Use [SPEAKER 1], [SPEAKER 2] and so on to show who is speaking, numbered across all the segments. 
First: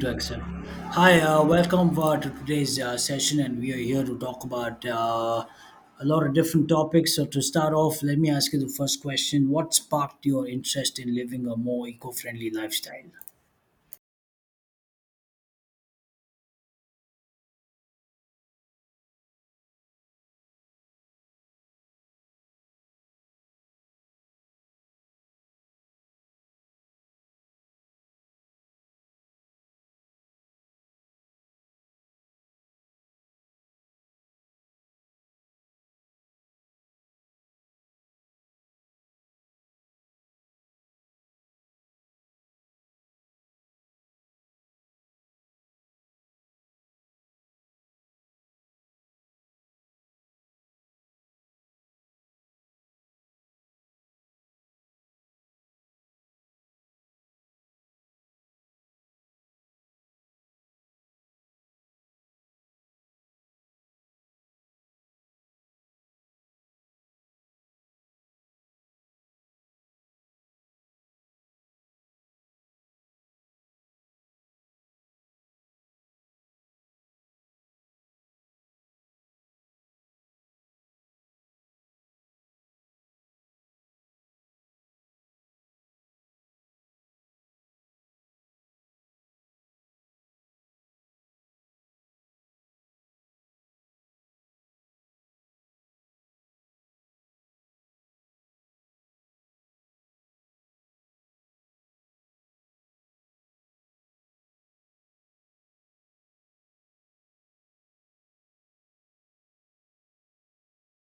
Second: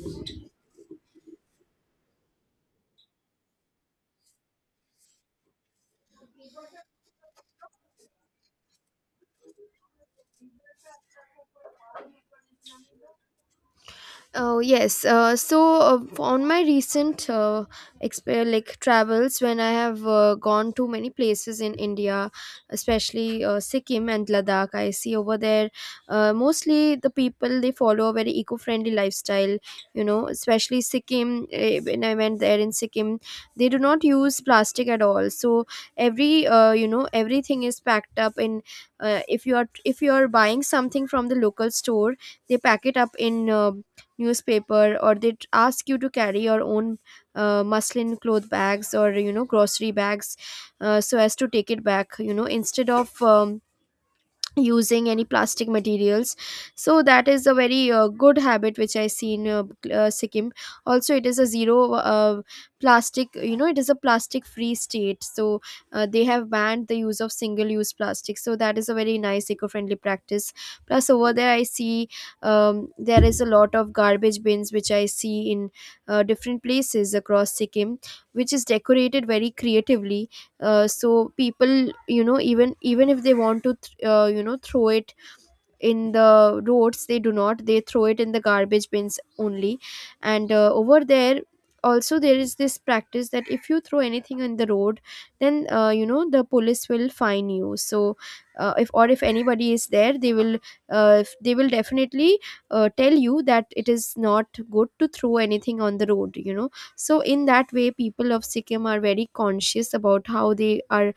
[SPEAKER 1] To accept. Hi, welcome to today's session, and we are here to talk about a lot of different topics. So, to start off, let me ask you the first question: What sparked your interest in living a more eco friendly lifestyle?
[SPEAKER 2] Oh yes. So on my recent like travels, when I have gone to many places in India, especially Sikkim and Ladakh, I see over there, mostly the people they follow a very eco-friendly lifestyle. You know, especially Sikkim. When I went there in Sikkim, they do not use plastic at all. So everything is packed up in. If you are buying something from the local store, they pack it up in. Newspaper, or they ask you to carry your own muslin cloth bags or grocery bags, so as to take it back, instead of using any plastic materials. So that is a very good habit which I see in Sikkim. Also, it is a zero plastic, it is a plastic free state. So they have banned the use of single use plastic, so that is a very nice eco friendly practice. Plus, over there I see, there is a lot of garbage bins which I see in different places across Sikkim, which is decorated very creatively. So people, even if they want to throw it in the roads, they do not, they throw it in the garbage bins only. And over there also there is this practice that if you throw anything on the road, then the police will fine you. So if, or if anybody is there, they will they will definitely tell you that it is not good to throw anything on the road, you know. So in that way people of Sikkim are very conscious about how they are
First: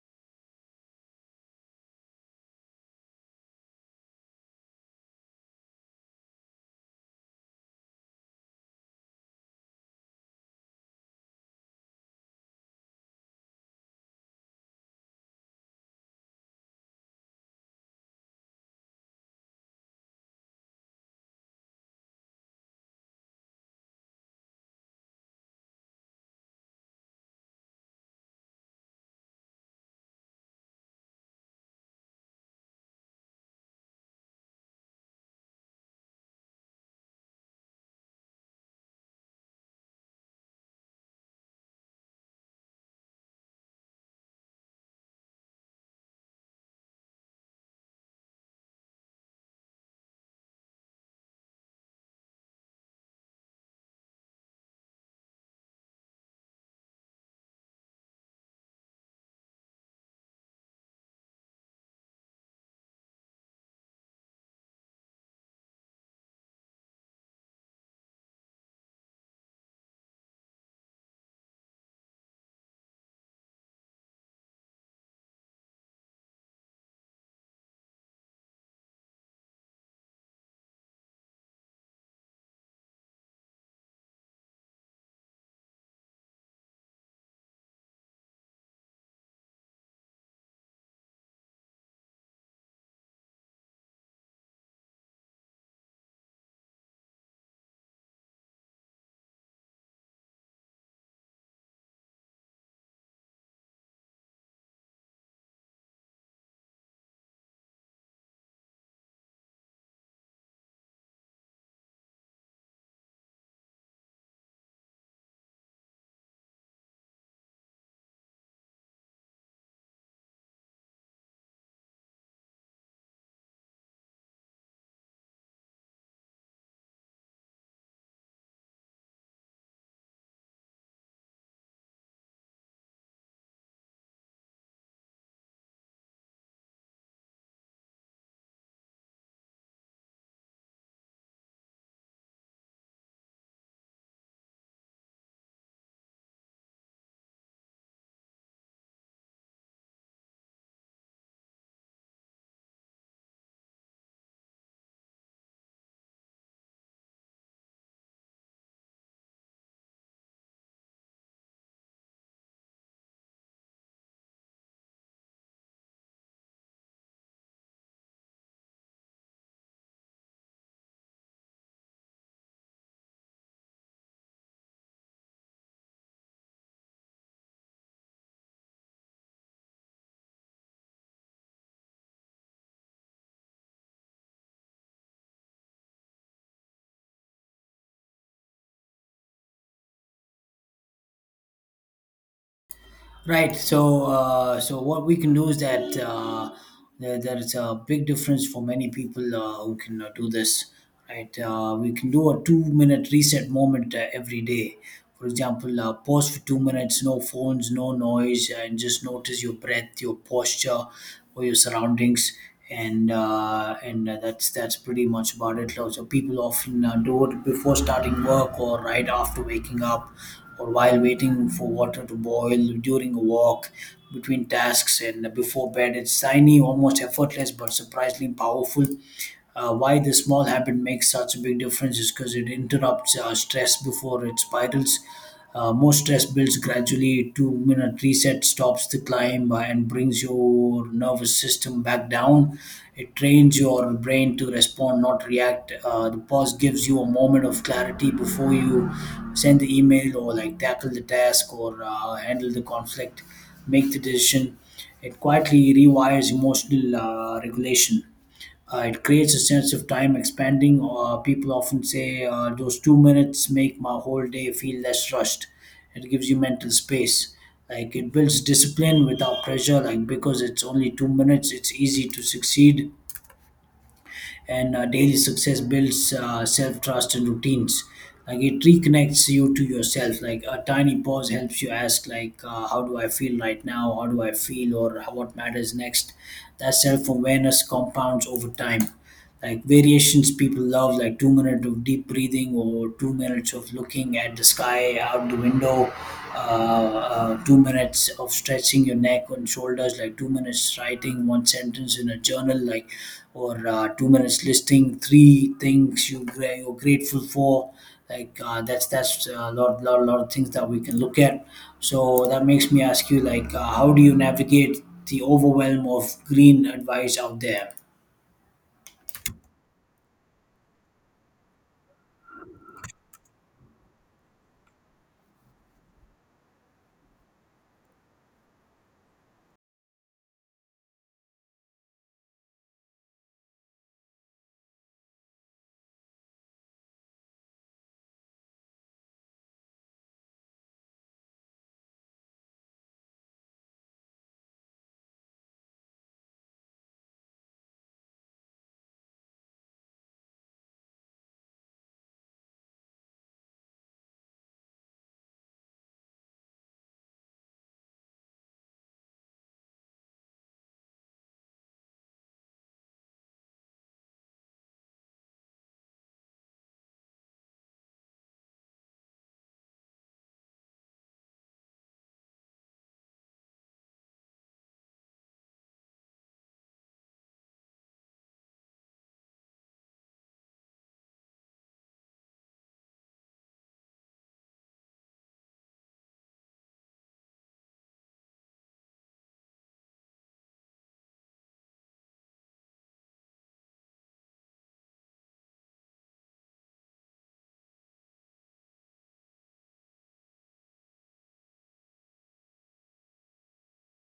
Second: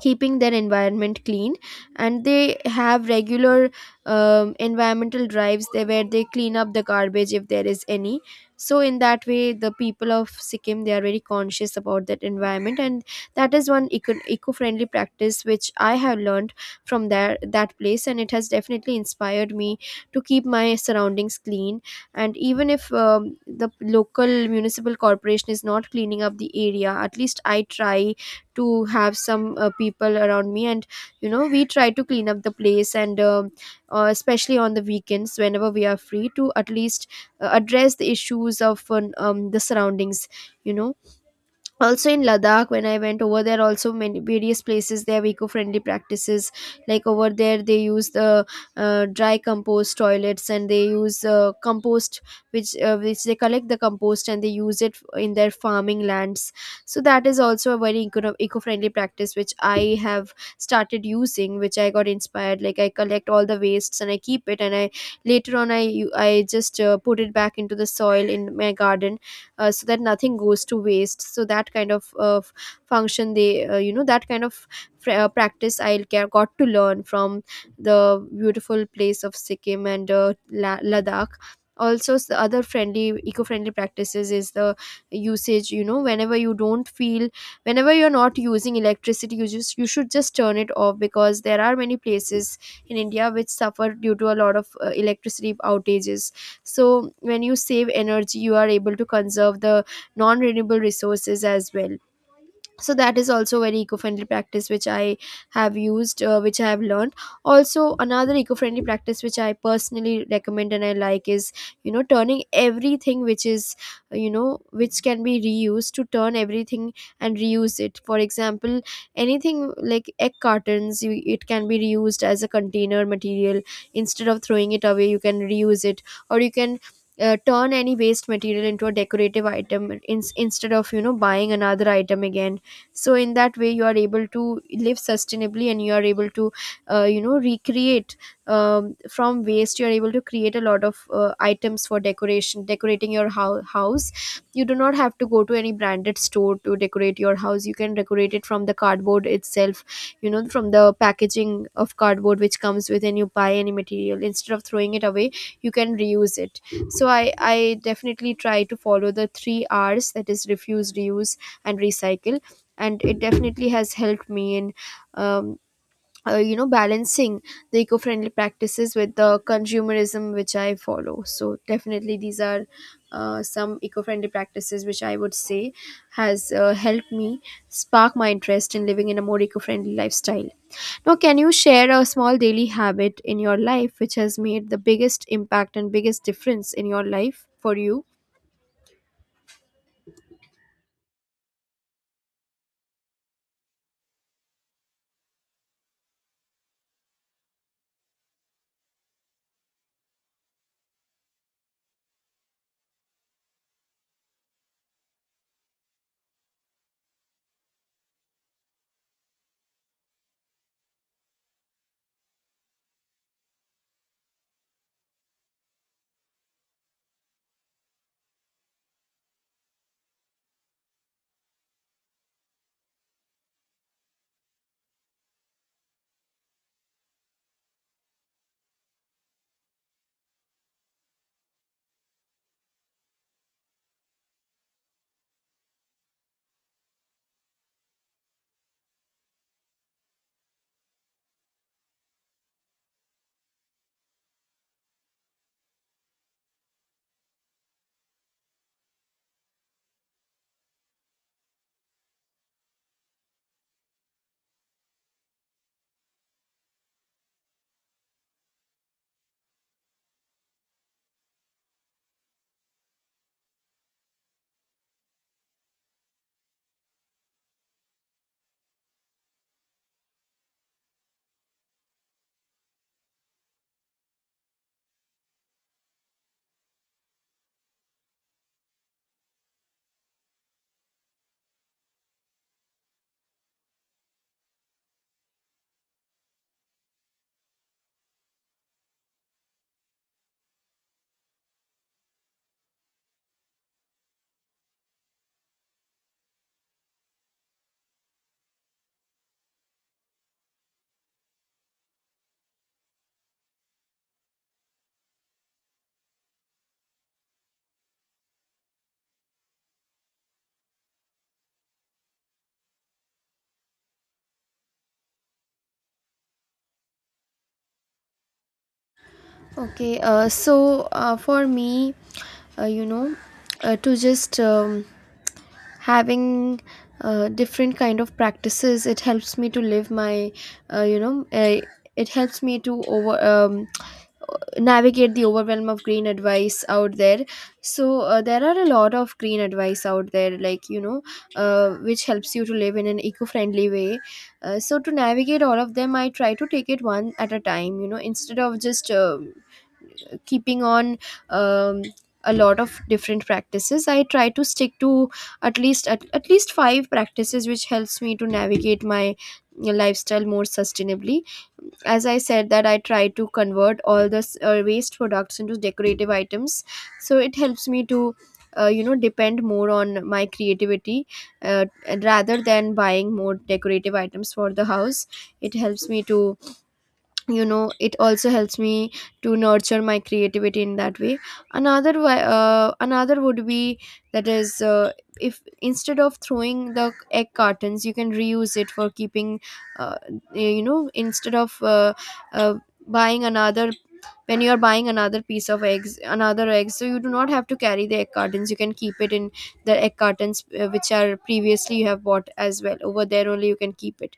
[SPEAKER 2] keeping their environment clean, and they have regular environmental drives there where they clean up the garbage if there is any. So in that way the people of Sikkim, they are very conscious about that environment, and that is one eco-friendly practice which I have learned from there, that place, and it has definitely inspired me to keep my surroundings clean. And even if the local municipal corporation is not cleaning up the area, at least I try to have some people around me, and we try to clean up the place, and especially on the weekends, whenever we are free, to at least address the issues of the surroundings, you know. Also in Ladakh, when I went over there, also many various places they have eco-friendly practices. Like, over there they use the dry compost toilets, and they use compost, which they collect the compost and they use it in their farming lands. So that is also a very eco-friendly practice which I have started using, which I got inspired. Like, I collect all the wastes and I keep it, and I later on I just put it back into the soil in my garden. So that nothing goes to waste, so that kind of function they that kind of practice I got to learn from the beautiful place of Sikkim and Ladakh. Also, other friendly eco-friendly practices is the usage. You know, whenever you don't feel, whenever you're not using electricity, you should just turn it off, because there are many places in India which suffer due to a lot of electricity outages. So when you save energy, you are able to conserve the non renewable resources as well. So that is also very eco-friendly practice which I have used, which I have learned. Also, another eco-friendly practice which I personally recommend and I like is, you know, turning everything which is which can be reused, to turn everything and reuse it. For example, anything like egg cartons, it can be reused as a container material. Instead of throwing it away, you can reuse it. Or you can turn any waste material into a decorative item, instead of buying another item again. So in that way you are able to live sustainably, and you are able to recreate. From waste you are able to create a lot of items for decoration decorating your house. You do not have to go to any branded store to decorate your house. You can decorate it from the cardboard itself, you know, from the packaging of cardboard which comes with, and you buy any material. Instead of throwing it away, you can reuse it. So I definitely try to follow the three R's, that is refuse, reuse, and recycle. And it definitely has helped me in um, balancing the eco-friendly practices with the consumerism which I follow. So, definitely, these are some eco-friendly practices which I would say has helped me spark my interest in living in a more eco-friendly lifestyle. Now, can you share a small daily habit in your life which has made the biggest impact and biggest difference in your life for you?
[SPEAKER 1] Right. So, what we can do is that there's a big difference for many people who can do this. Right. We can do a two-minute reset moment every day. For example, pause for 2 minutes, no phones, no noise, and just notice your breath, your posture, or your surroundings, and that's pretty much about it. So people often do it before starting work or right after waking up, or while waiting for water to boil, during a walk, between tasks, and before bed. It's tiny, almost effortless, but surprisingly powerful. Why this small habit makes such a big difference is because it interrupts stress before it spirals. More stress builds gradually. 2 minute reset stops the climb and brings your nervous system back down. It trains your brain to respond, not react. The pause gives you a moment of clarity before you send the email, or like tackle the task, or handle the conflict, make the decision. It quietly rewires emotional regulation. It creates a sense of time expanding. People often say those 2 minutes make my whole day feel less rushed. It gives you mental space. Like it builds discipline without pressure. Like, because it's only 2 minutes, it's easy to succeed, and daily success builds self trust and routines. Like it reconnects you to yourself. Like a tiny pause helps you ask, like, how do I feel right now? How do I feel? Or what matters next? That self awareness compounds over time. Like variations people love, like 2 minutes of deep breathing, or 2 minutes of looking at the sky out the window, 2 minutes of stretching your neck and shoulders, like 2 minutes writing one sentence in a journal, like, or 2 minutes listing three things you're grateful for. Like that's a lot of things that we can look at. So that makes me ask you, like, how do you navigate the overwhelm of green advice out there?
[SPEAKER 2] Okay, for me, uh, you know, to just having different kind of practices, it helps me to live my, uh, you know, uh, it helps me to over navigate the overwhelm of green advice out there. So there are a lot of green advice out there, like, you know, which helps you to live in an eco-friendly way. So to navigate all of them, I try to take it one at a time. You know, instead of just keeping on, um, a lot of different practices, I try to stick to at least at least five practices which helps me to navigate my lifestyle more sustainably. As I said, that I try to convert all the waste products into decorative items, so it helps me to depend more on my creativity, uh, rather than buying more decorative items for the house. It helps me to, it also helps me to nurture my creativity in that way. Another another would be, that is, if instead of throwing the egg cartons, you can reuse it for keeping. uh, Instead of uh, buying another, when you are buying another piece of eggs, another egg, so you do not have to carry the egg cartons, you can keep it in the egg cartons, which are previously you have bought as well, over there only you can keep it.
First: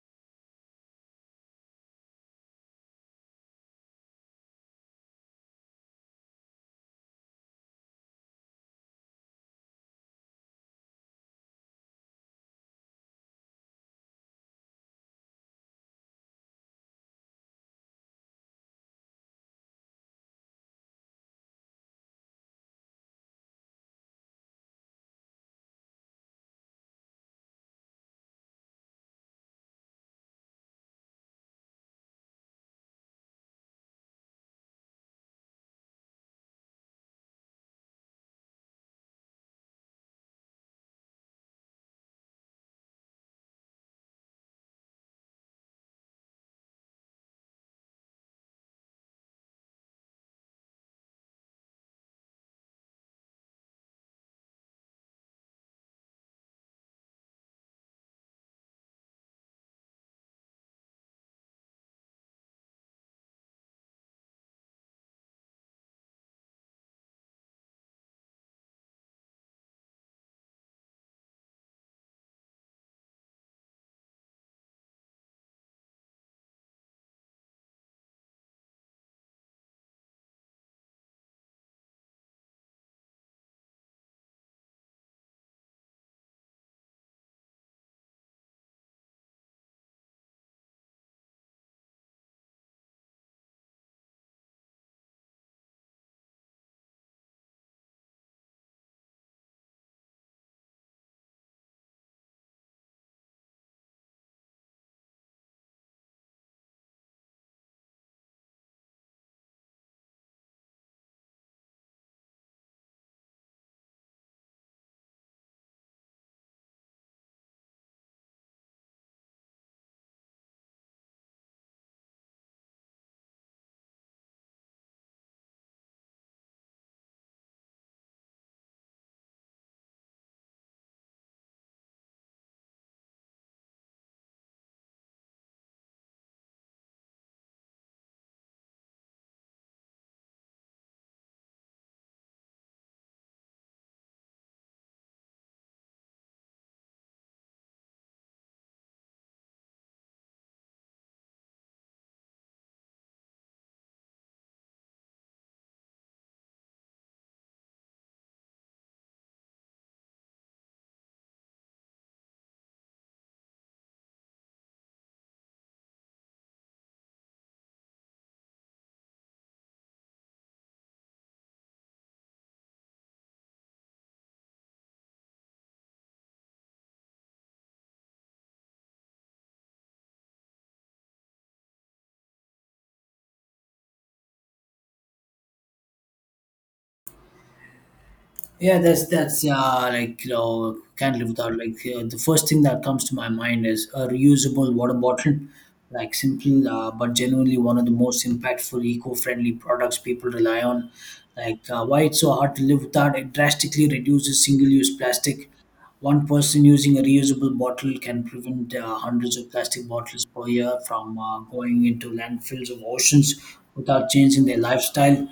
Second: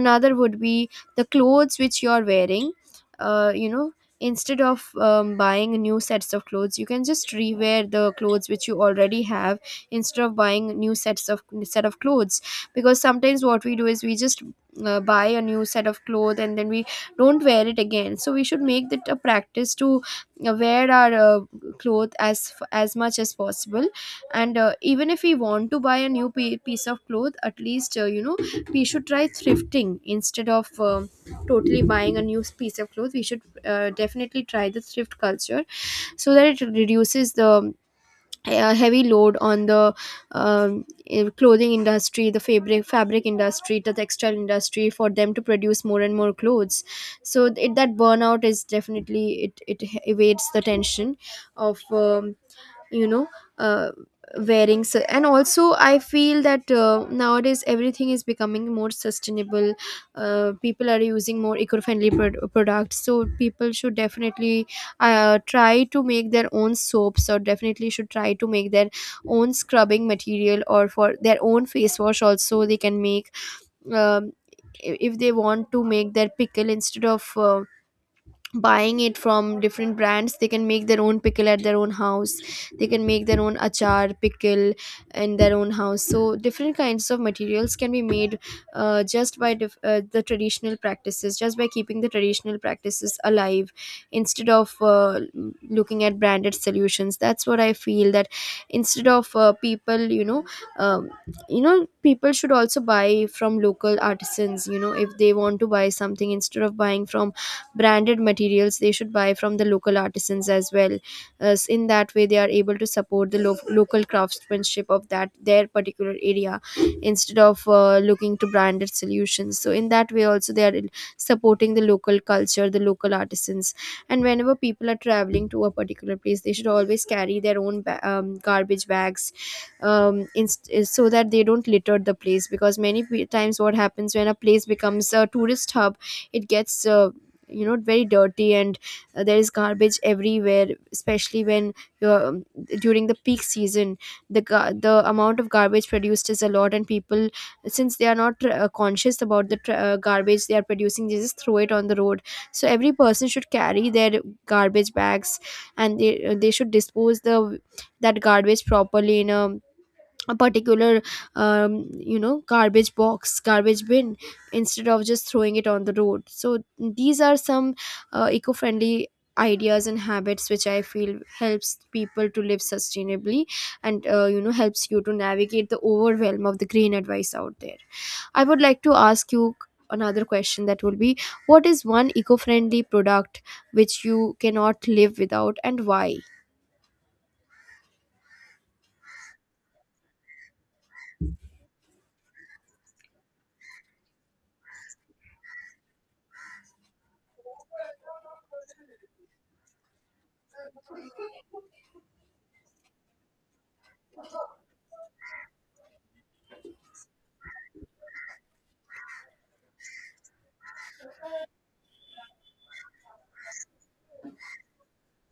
[SPEAKER 2] Another would be the clothes which you're wearing. uh, you know Instead of buying new sets of clothes, you can just rewear the clothes which you already have, instead of buying new set of clothes. Because sometimes what we do is we just buy a new set of clothes and then we don't wear it again. So we should make that a practice to wear our clothes as much as possible. And even if we want to buy a new piece of cloth, at least we should try thrifting, instead of totally buying a new piece of clothes, we should definitely try the thrift culture, so that it reduces the heavy load on the um, clothing industry, the fabric industry, the textile industry, for them to produce more and more clothes. So that burnout is definitely, it evades the tension of you know uh, wearing. So, and also I feel that nowadays everything is becoming more sustainable. People are using more eco-friendly products, so people should definitely try to make their own soaps, or definitely should try to make their own scrubbing material, or for their own face wash also they can make. Um, I- if they want to make their pickle, instead of buying it from different brands, they can make their own pickle at their own house, they can make their own achar pickle in their own house. So different kinds of materials can be made, just by the traditional practices, just by keeping the traditional practices alive, instead of looking at branded solutions. That's what I feel, that instead of people, um, people should also buy from local artisans. You know, if they want to buy something, instead of buying from branded materials, they should buy from the local artisans as well. As in that way they are able to support the local craftsmanship of that, their particular area, instead of looking to branded solutions. So in that way also they are supporting the local culture, the local artisans. And whenever people are Traveling to a particular place, they should always carry their own garbage bags, so that they don't litter the place, because many times what happens when a place becomes a tourist hub, it gets very dirty, and there is garbage everywhere, especially when you're during the peak season, the amount of garbage produced is a lot, and people, since they are not conscious about the tr garbage they are producing, they just throw it on the road. So every person should carry their garbage bags, and they should dispose the that garbage properly in a particular, garbage box, garbage bin, instead of just throwing it on the road. So these are some eco-friendly ideas and habits which I feel helps people to live sustainably, and helps you to navigate the overwhelm of the green advice out there. I would like to ask you another question, that will be: what is one eco-friendly product which you cannot live without, and why?
[SPEAKER 1] Yeah, that's like can't live without. Like, the first thing that comes to my mind is a reusable water bottle, like simple, but genuinely one of the most impactful eco-friendly products people rely on. Like, why it's so hard to live without: it drastically reduces single-use plastic. One person using a reusable bottle can prevent hundreds of plastic bottles per year from going into landfills or oceans without changing their lifestyle.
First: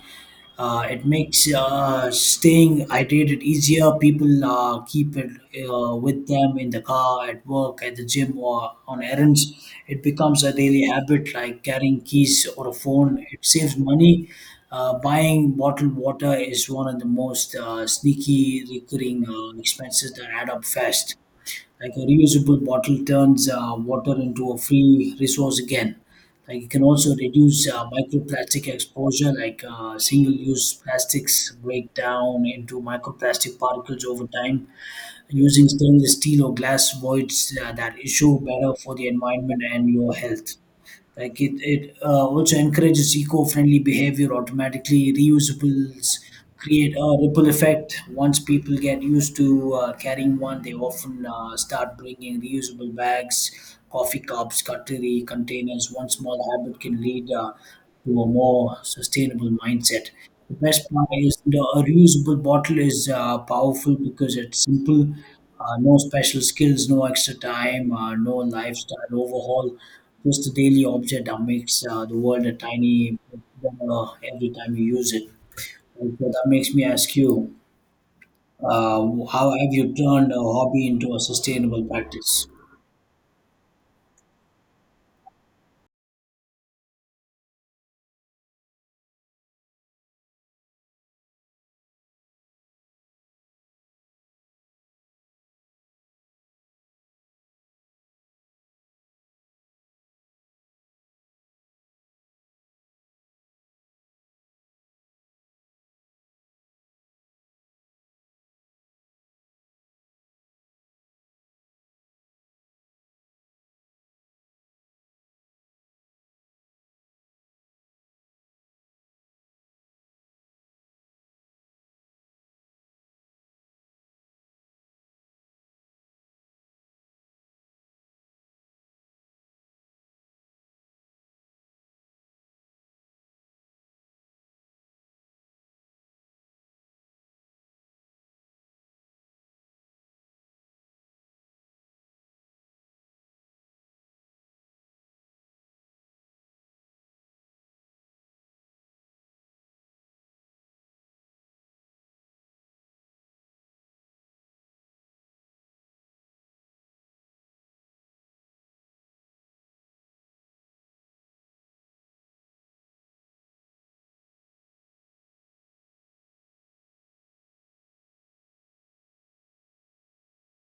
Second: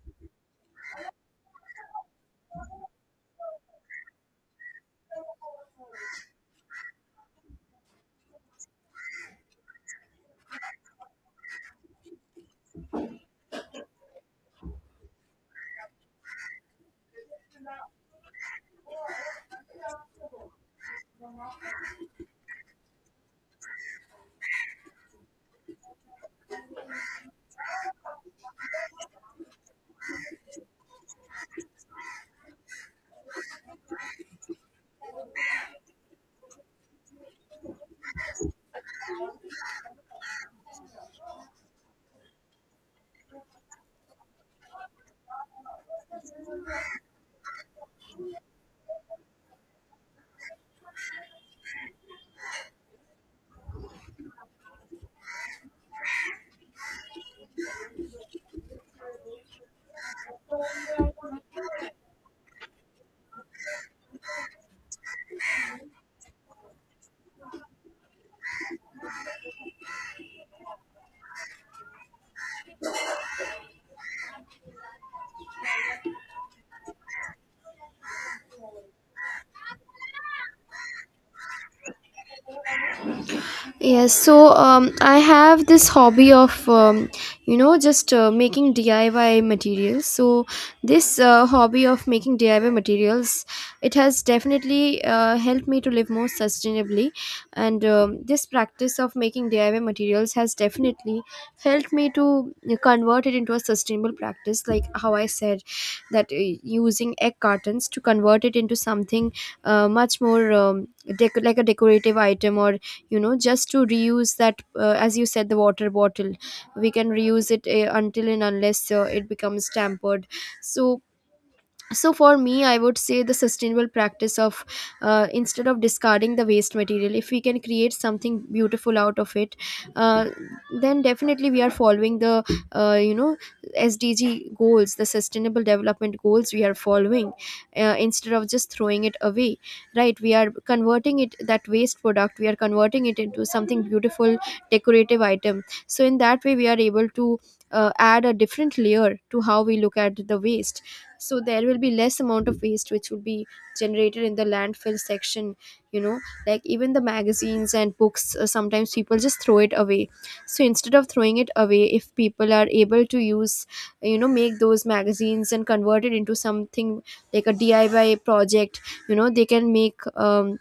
[SPEAKER 1] It makes staying hydrated easier. People keep it with them in the car, at work, at the gym, or on errands. It becomes a daily habit like carrying keys or a phone. It saves money. Buying bottled water is one of the most sneaky recurring expenses that add up fast. Like a reusable bottle turns water into a free resource again. Like, you can also reduce microplastic exposure, like single-use plastics break down into microplastic particles over time. Using stainless steel or glass voids that issue, better for the environment and your health. Like it also encourages eco-friendly behavior automatically. Reusables create a ripple effect. Once people get used to carrying one, they often start bringing reusable bags, coffee cups, cutlery, containers. One small habit can lead to a more sustainable mindset. The best part is, the a reusable bottle is powerful because it's simple. No special skills, no extra time, no lifestyle overhaul, just a daily object that makes the world a tiny bit better every time you use it. And so that makes me ask you, uh, how have you turned a hobby into a sustainable practice?
[SPEAKER 2] Yes, so I have this hobby of, just making DIY materials. So this hobby of making DIY materials, it has definitely helped me to live more sustainably. And this practice of making DIY materials has definitely helped me to convert it into a sustainable practice. Like how I said, that using egg cartons to convert it into something much more, like a decorative item, or, just to reuse that, as you said, the water bottle we can reuse it until and unless it becomes tampered. So so for me, I would say the sustainable practice of, instead of discarding the waste material, if we can create something beautiful out of it, uh, then definitely we are following the, uh, you know SDG goals, the sustainable development goals, we are following, instead of just throwing it away. Right, we are converting it, that waste product, we are converting it into something beautiful, decorative item. So in that way we are able to add a different layer to how we look at the waste. So there will be less amount of waste which will be generated in the landfill section, you know. Like, even the magazines and books, sometimes people just throw it away. So instead of throwing it away, if people are able to use, you know, make those magazines and convert it into something like a DIY project, you know, they can make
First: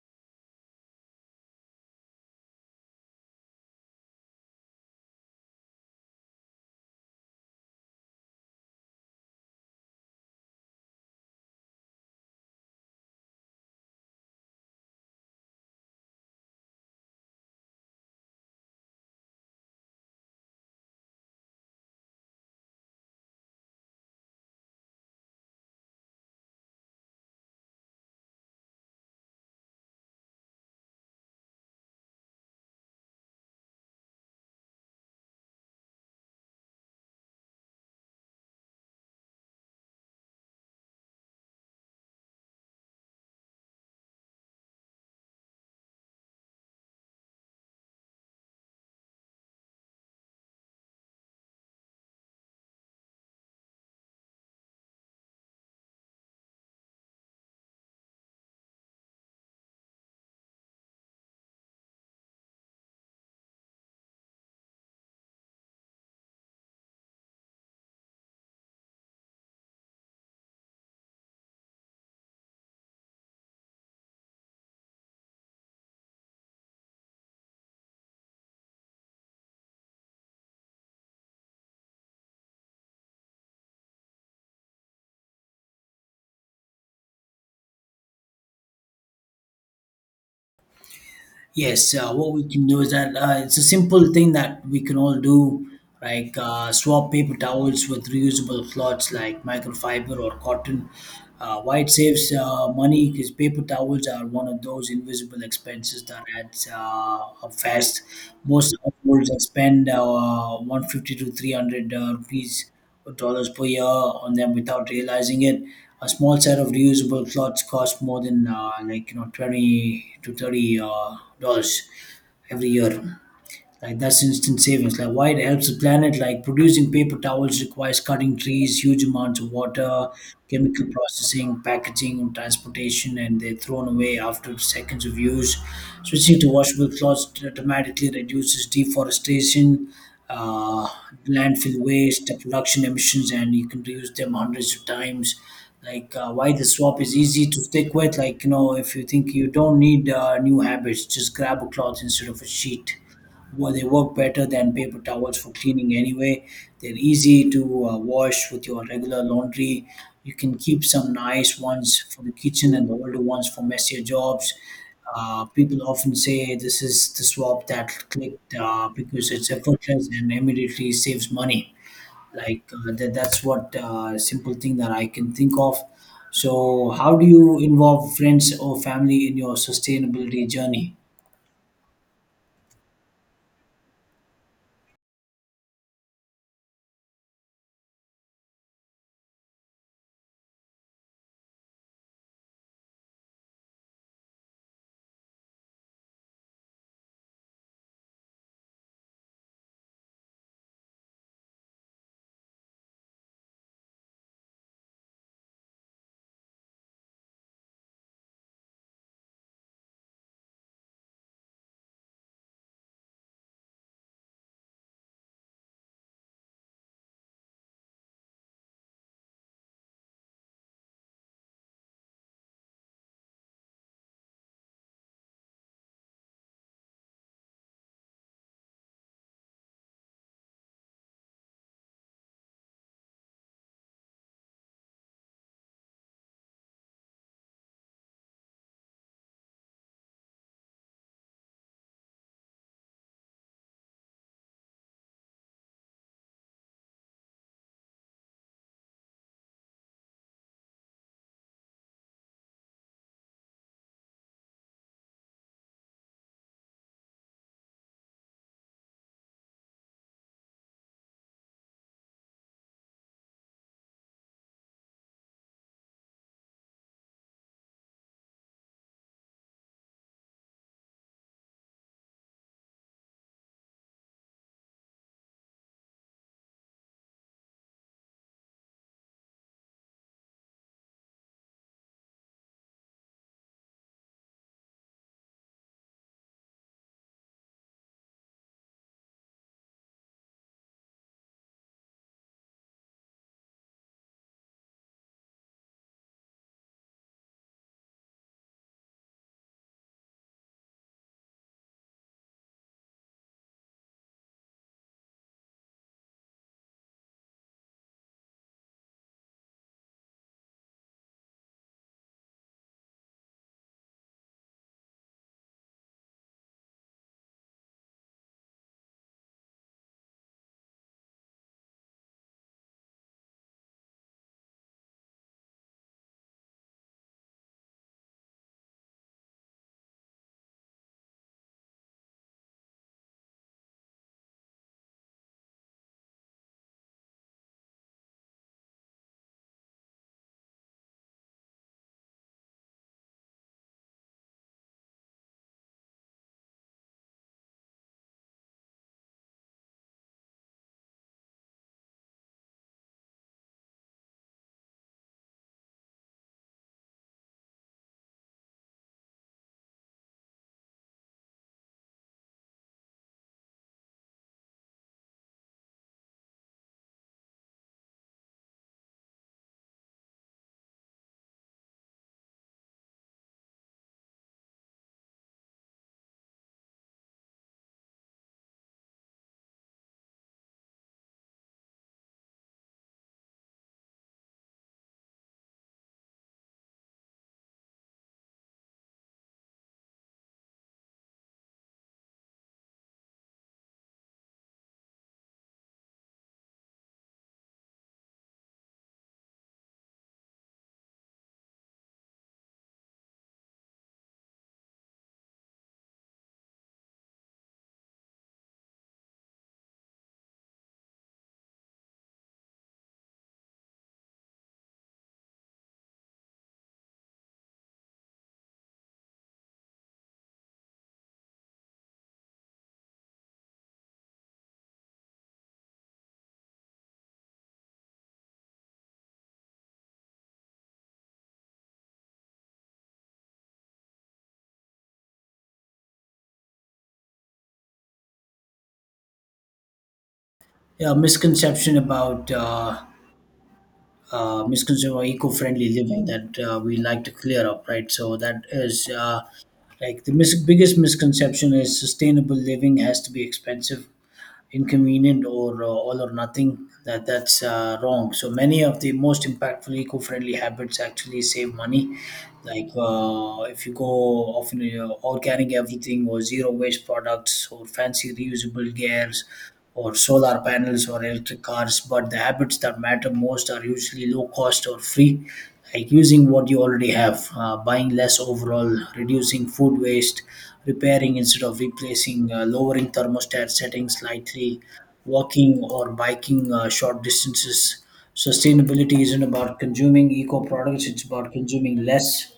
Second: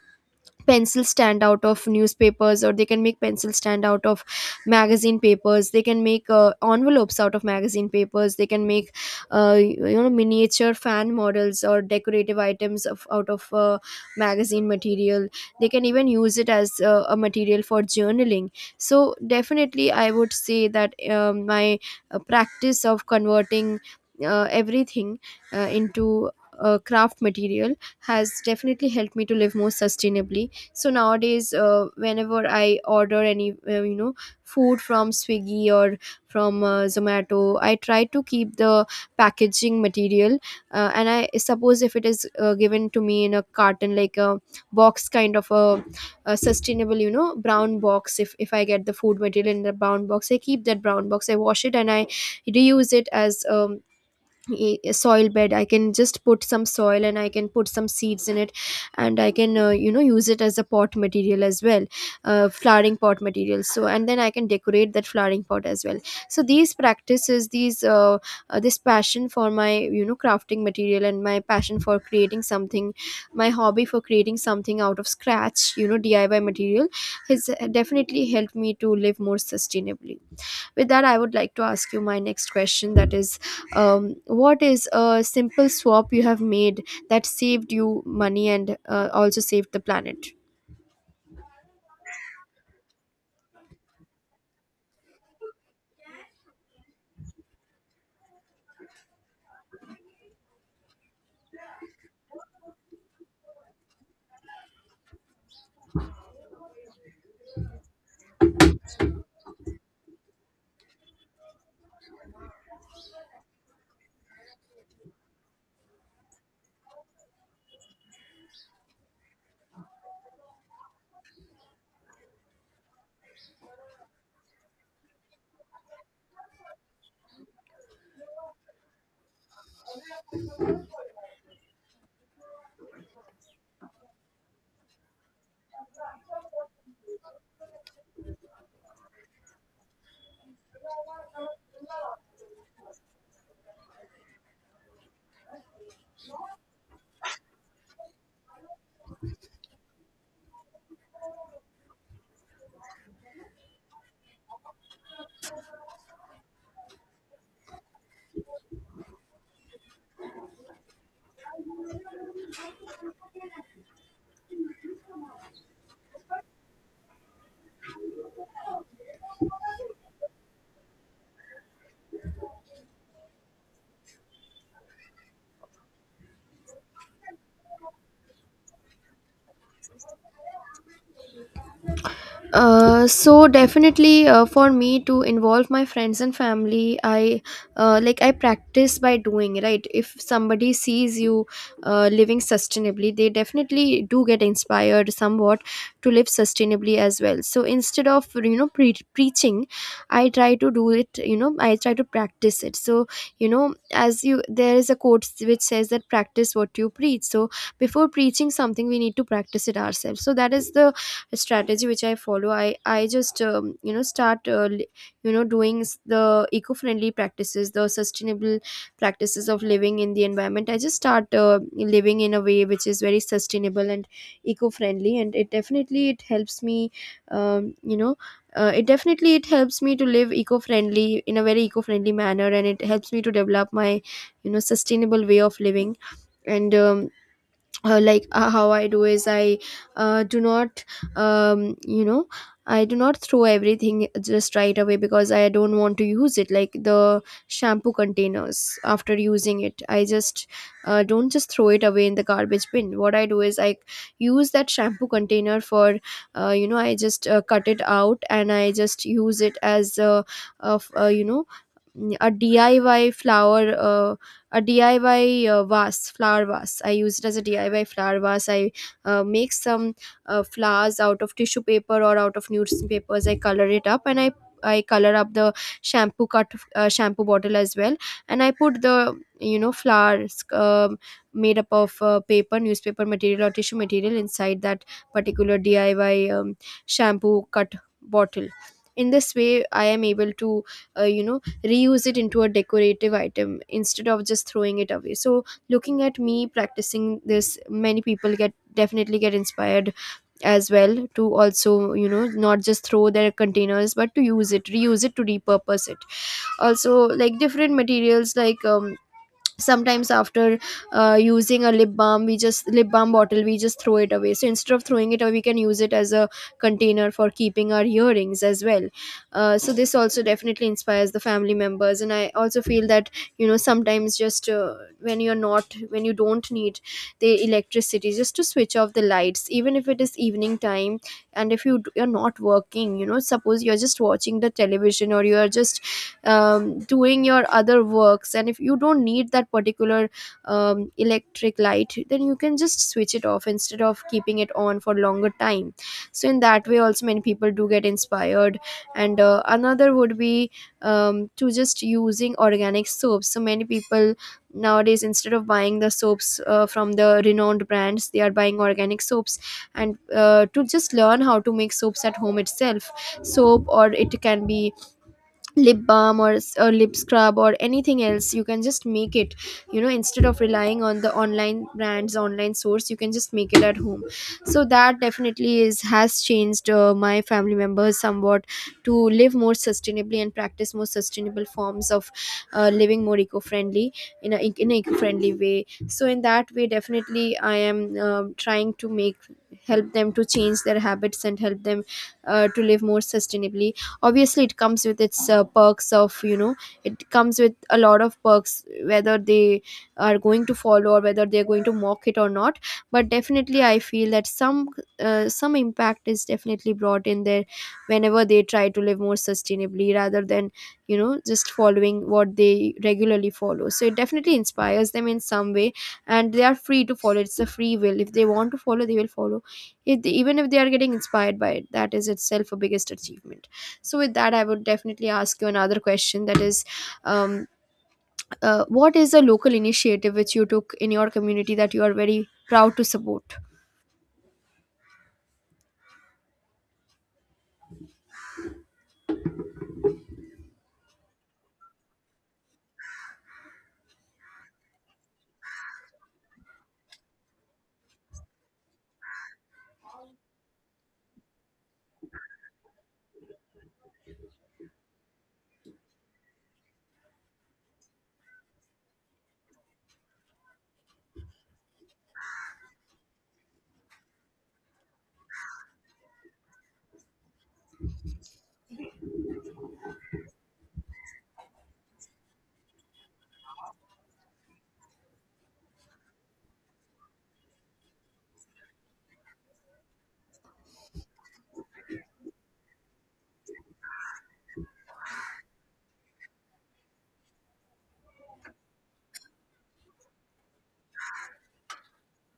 [SPEAKER 2] pencils stand out of newspapers, or they can make pencils stand out of magazine papers, they can make envelopes out of magazine papers, they can make, miniature fan models or decorative items out of magazine material. They can even use it as a material for journaling. So definitely I would say that my practice of converting everything into craft material has definitely helped me to live more sustainably. So nowadays, whenever I order any, food from Swiggy, or from Zomato, I try to keep the packaging material, and I suppose if it is given to me in a carton, like a box kind of a sustainable, you know, brown box, if I get the food material in the brown box, I keep that brown box, I wash it, and I reuse it as, a soil bed. I can just put some soil, and I can put some seeds in it, and I can, use it as a pot material as well, flowering pot material. So, and then I can decorate that flowering pot as well. So these practices, these this passion for my, you know, crafting material, and my passion for creating something, my hobby for creating something out of scratch, you know, DIY material, has definitely helped me to live more sustainably. With that, I would like to ask you my next question, that is: what is a simple swap you have made that saved you money, and also saved the planet?
[SPEAKER 1] Yes, what we can do is that it's a simple thing that we can all do, like swap paper towels with reusable cloths like microfiber or cotton. Why it saves money: because paper towels are one of those invisible expenses that adds up fast. Most households expend 150 to 300 rupees dollars per year on them without realizing it. A small set of reusable cloths costs more than like 20 to 30 dollars every year. Like, that's instant savings. Like, why it helps the planet: like, producing paper towels requires cutting trees, huge amounts of water, chemical processing, packaging, and transportation, and they're thrown away after seconds of use. Switching to washable cloths dramatically reduces deforestation, uh, landfill waste, production emissions, and you can reuse them hundreds of times. Like, why the swap is easy to stick with: like if you think, you don't need new habits, just grab a cloth instead of a sheet. Well, they work better than paper towels for cleaning anyway. They're easy to wash with your regular laundry. You can keep some nice ones for the kitchen and the older ones for messier jobs. People often say this is the swap that clicked because it's effortless and immediately saves money. Like, that's what, simple thing that I can think of. So, how do you involve friends or family in your sustainability journey?
[SPEAKER 2] So definitely for me to involve my friends and family, I like, I practice by doing. Right, if somebody sees you living sustainably, they definitely do get inspired somewhat to live sustainably as well. So instead of, you know, preaching, I try to do it, you know, I try to practice it. So, you know, as you there is a quote which says that practice what you preach. So before preaching something, we need to practice it ourselves. So that is the strategy which I follow. I just start, you know, doing, the eco-friendly practices, the sustainable practices of living in the environment. I just start living in a way which is very sustainable and eco-friendly, and it definitely, it helps me, um, you know it definitely, it helps me to live eco-friendly in a very eco-friendly manner, and it helps me to develop my, you know, sustainable way of living. And how I do is, I do not, um, you know I do not throw everything just right away, because I don't want to use it, like the shampoo containers. After using it, I just don't just throw it away in the garbage bin. What I do is, I use that shampoo container for, I just cut it out, and I just use it as, a, of you know mm, a DIY flower, a DIY vase, flower vase. I use it as a DIY flower vase. I make some flowers out of tissue paper or out of newspapers. I color it up, and I color up the, shampoo bottle as well, and I put the, you know, flowers, made up of paper, newspaper material or tissue material, inside that particular DIY, shampoo cut bottle. In this way, I am able to, uh, you know reuse it into a decorative item instead of just throwing it away. So looking at me practicing this, many people get definitely get inspired as well, to also, you know, not just throw their containers but to use it, reuse it, to repurpose it. Also, like different materials, like, sometimes after using a lip balm, we just— lip balm bottle, we just throw it away. So instead of throwing it away, we can use it as a container for keeping our earrings as well. Uh, so this also definitely inspires the family members, and I also feel that, you know, sometimes, just when you're not, when you don't need the electricity, just to switch off the lights even if it is evening time. And if you're not working, you know, suppose you're just watching the television, or you're just doing your other works, and if you don't need that particular electric light, then you can just switch it off instead of keeping it on for longer time. So in that way also, many people do get inspired. And another would be, to just using organic soaps. So many people nowadays, instead of buying the soaps from the renowned brands, they are buying organic soaps, and to just learn how to make soaps at home itself. Soap, or it can be lip balm, or lip scrub, or anything else, you can just make it, you know, instead of relying on the online brands, online source. You can just make it at home. So that definitely is has changed, my family members somewhat, to live more sustainably and practice more sustainable forms of, living more eco-friendly, in a in an eco-friendly way. So in that way definitely I am, trying to make help them to change their habits, and help them, to live more sustainably. Obviously, it comes with its perks of, you know, it comes with a lot of perks, whether they are going to follow, or whether they're going to mock it or not. But definitely I feel that some impact is definitely brought in there, whenever they try to live more sustainably, rather than, you know, just following what they regularly follow. So it definitely inspires them in some way, and they are free to follow. It's a free will. If they want to follow, they will follow. If they, Even if they are getting inspired by it, that is itself a biggest achievement. So, with that, I would definitely ask you another question, that is, um, what is a local initiative which you took in your community that you are very proud to support?
[SPEAKER 1] Yeah, misconception about misconception of eco-friendly living that we like to clear up, right? So that is, like, the biggest misconception is sustainable living has to be expensive, inconvenient, or all or nothing. That's wrong. So many of the most impactful eco-friendly habits actually save money. Like, if you go often organic everything, or zero waste products, or fancy reusable gears, or solar panels, or electric cars, but the habits that matter most are usually low cost or free, like using what you already have, buying less overall, reducing food waste, repairing instead of replacing, lowering thermostat settings slightly, walking or biking short distances. Sustainability isn't about consuming eco products, it's about consuming less.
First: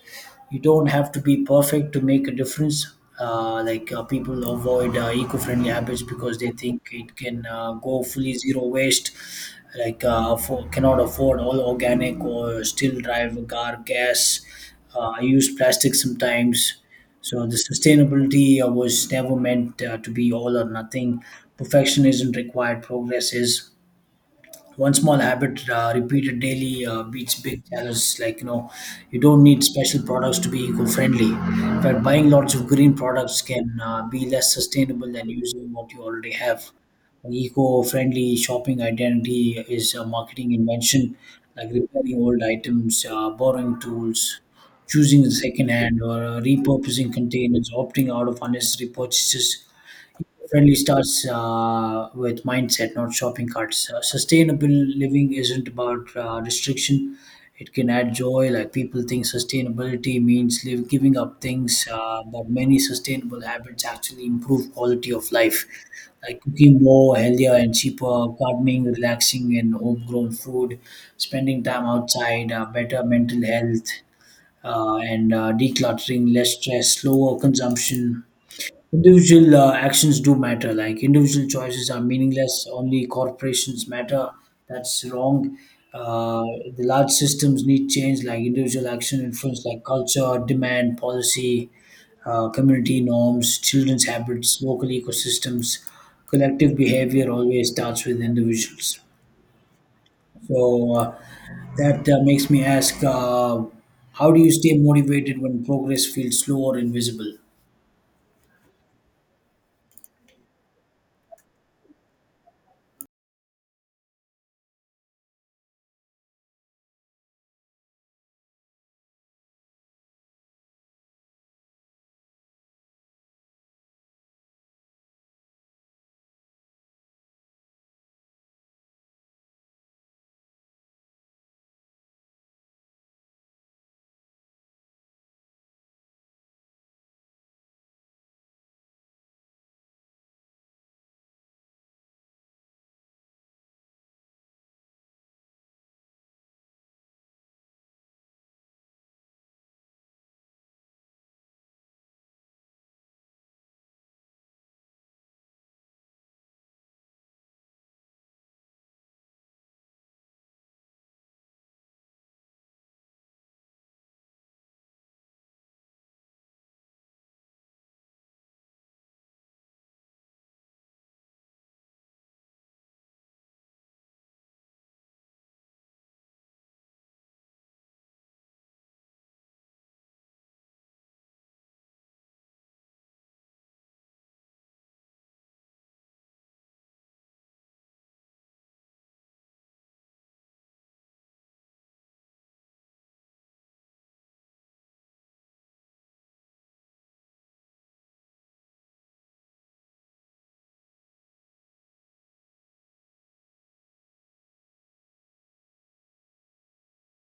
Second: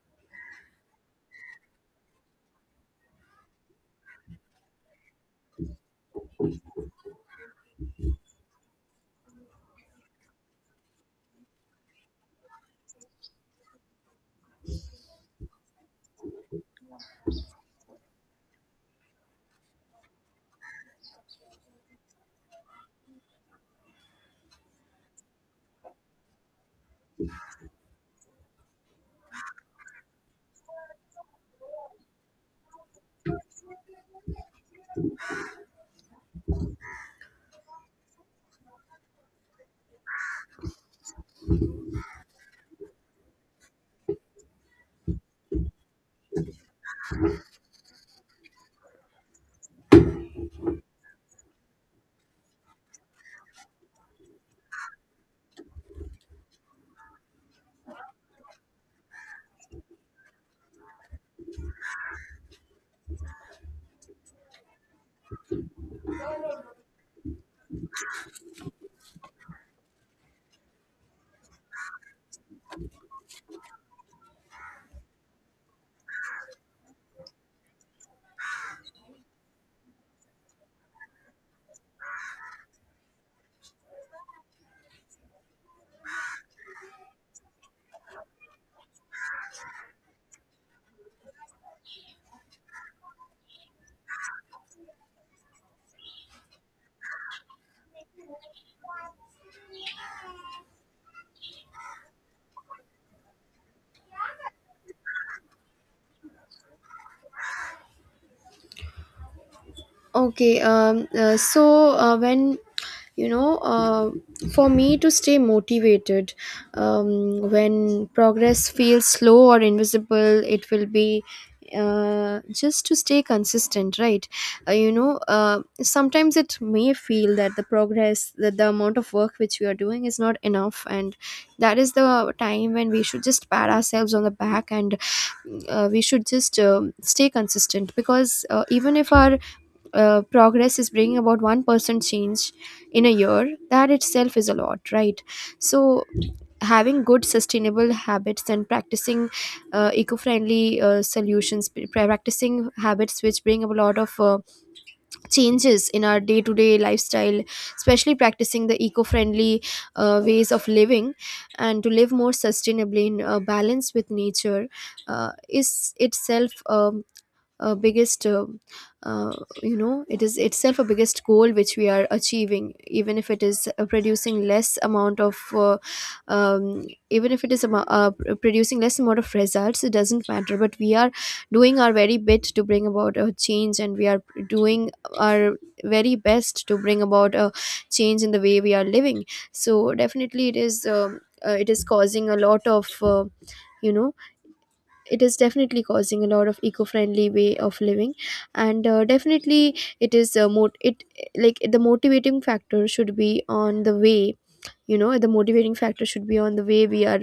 [SPEAKER 1] You don't have to be perfect to make a difference. Like people avoid eco-friendly habits because they think it can go fully zero waste, like, cannot afford all organic or still drive a car gas. I use plastic sometimes. So the sustainability was never meant to be all or nothing. Perfection isn't required, progress is. One small habit repeated daily beats big challenges. Like you don't need special products to be eco-friendly. In fact, buying lots of green products can be less sustainable than using what you already have. An eco-friendly shopping identity is a marketing invention, like repairing old items, borrowing tools, choosing second hand, or repurposing containers, opting out of unnecessary purchases. Friendly starts with mindset, not shopping carts. Sustainable living isn't about restriction. It can add joy. Like, people think sustainability means live, giving up things, but many sustainable habits actually improve quality of life, like cooking more, healthier and cheaper, gardening, relaxing, and homegrown food, spending time outside, better mental health, and decluttering, less stress, slower consumption. Individual actions do matter. Like, individual choices are meaningless. Only corporations matter. That's wrong. Uh, the large systems need change. Like, individual action influence, like culture, demand, policy, community norms, children's habits, local ecosystems. Collective behavior always starts with individuals. So, that makes me ask, how do you stay motivated when progress feels slow or invisible?
[SPEAKER 2] Okay, when you know, uh, for me to stay motivated, when progress feels slow or invisible, it will be just to stay consistent, right? Sometimes it may feel that the progress, that the amount of work which we are doing is not enough, and that is the time when we should just pat ourselves on the back, and we should just stay consistent, because even if our progress is bringing about 1% change in a year, that itself is a lot, right? So having good sustainable habits and practicing eco-friendly solutions, practicing habits which bring up a lot of changes in our day-to-day lifestyle, especially practicing the eco-friendly ways of living and to live more sustainably in balance with nature, is itself a biggest uh, it is itself a biggest goal which we are achieving, even if it is producing less amount of um, even if it is producing less amount of results, it doesn't matter, but we are doing our very bit to bring about a change, and we are doing our very best to bring about a change in the way we are living. So definitely it is causing a lot of you know it is definitely causing a lot of eco-friendly way of living. And definitely it is it, like, the motivating factor should be on the way, you know, the motivating factor should be on the way we are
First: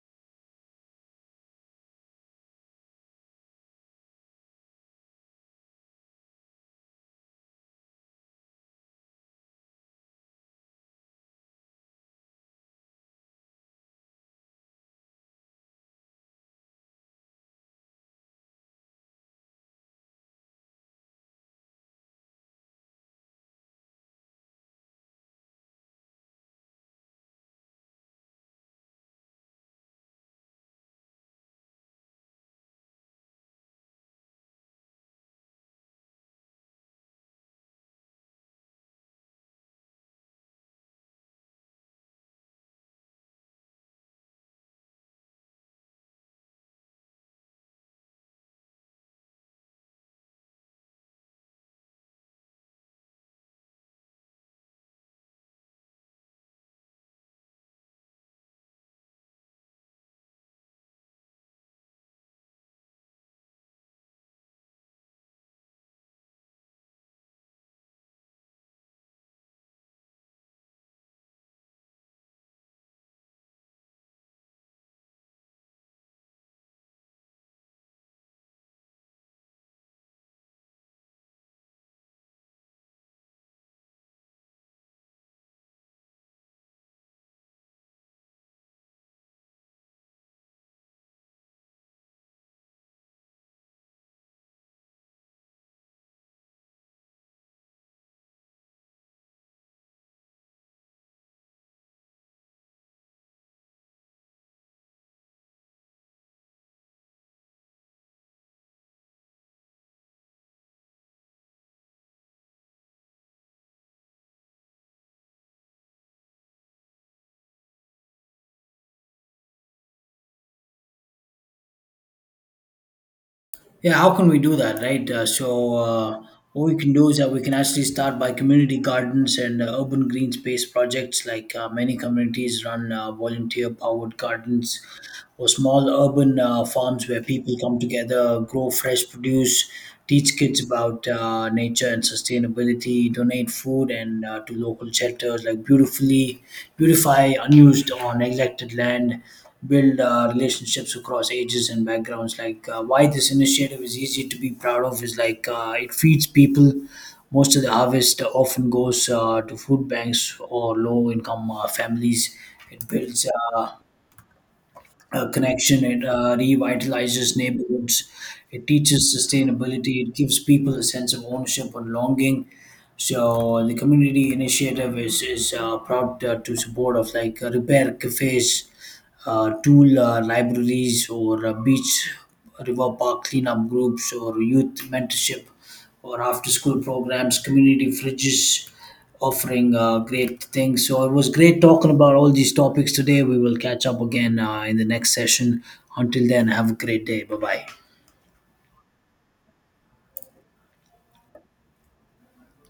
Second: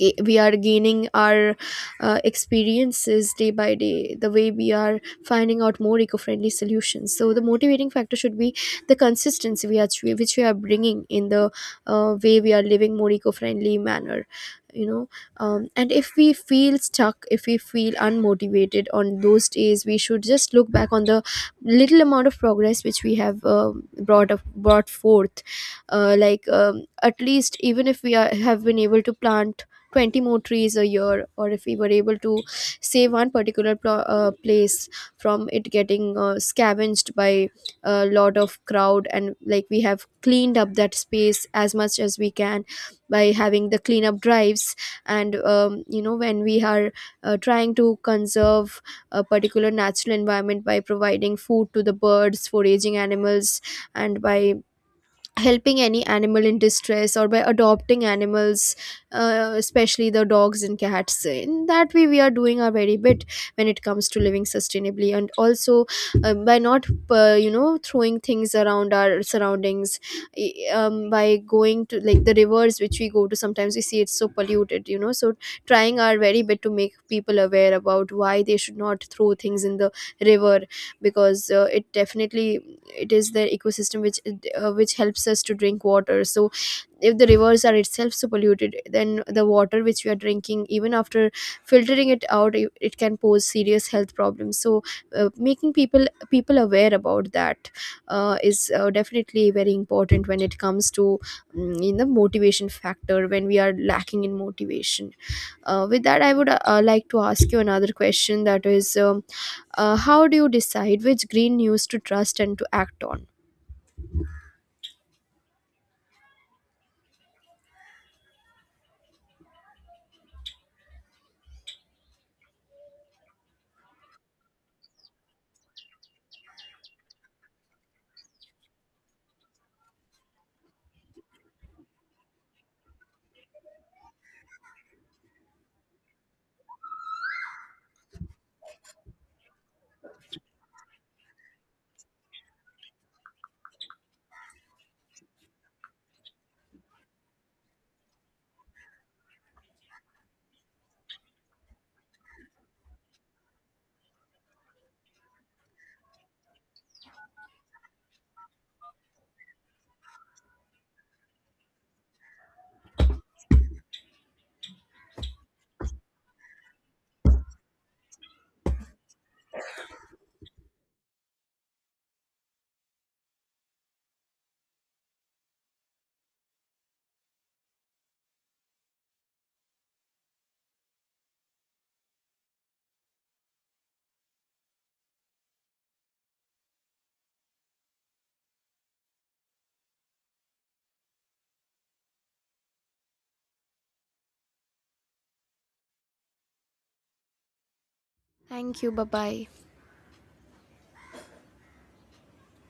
[SPEAKER 2] we are gaining our experiences day by day, the way we are finding out more eco-friendly solutions. So the motivating factor should be the consistency we are which we are bringing in the way we are living, more eco-friendly manner, you know. And if we feel stuck, if we feel unmotivated on those days, we should just look back on the little amount of progress which we have brought forth. At least even if we are, have been able to plant 20 more trees a year, or if we were able to save one particular place from it getting scavenged by a lot of crowd, and like we have cleaned up that space as much as we can by having the cleanup drives. And when we are trying to conserve a particular natural environment by providing food to the birds, foraging animals, and by helping any animal in distress, or by adopting animals, especially the dogs and cats, in that way we are doing our very bit when it comes to living sustainably. And also by not, throwing things around our surroundings, by going to like the rivers which we go to sometimes, we see it's so polluted, you know. So trying our very bit to make people aware about why they should not throw things in the river, because it definitely, it is the ecosystem which helps us to drink water. So if the rivers are itself so polluted, then the water which we are drinking, even after filtering it out, it can pose serious health problems. So making people aware about that is definitely very important when it comes to, in the motivation factor when we are lacking in motivation. With that, I would like to ask you another question, that is, how do you decide which green news to trust and to act on?
[SPEAKER 1] Yeah, how can we do that, right? What we can do is that we can actually start by community gardens and urban green space projects. Like, many communities run volunteer powered gardens or small urban farms where people come together, grow fresh produce, teach kids about nature and sustainability, donate food and to local shelters, like beautifully beautify unused or neglected land, build relationships across ages and backgrounds. Like, why this initiative is easy to be proud of is, like, it feeds people. Most of the harvest often goes to food banks or low income families. It builds uh, connection. It revitalizes neighborhoods. It teaches sustainability. It gives people a sense of ownership and longing. So the community initiative is proud to support of, like repair cafes, tool libraries, or beach river park cleanup groups, or youth mentorship, or after school programs, community fridges offering great things. So it was great talking about all these topics today. We will catch up again in the next session. Until then, have a great day. Bye bye.
[SPEAKER 2] Thank you. Bye bye.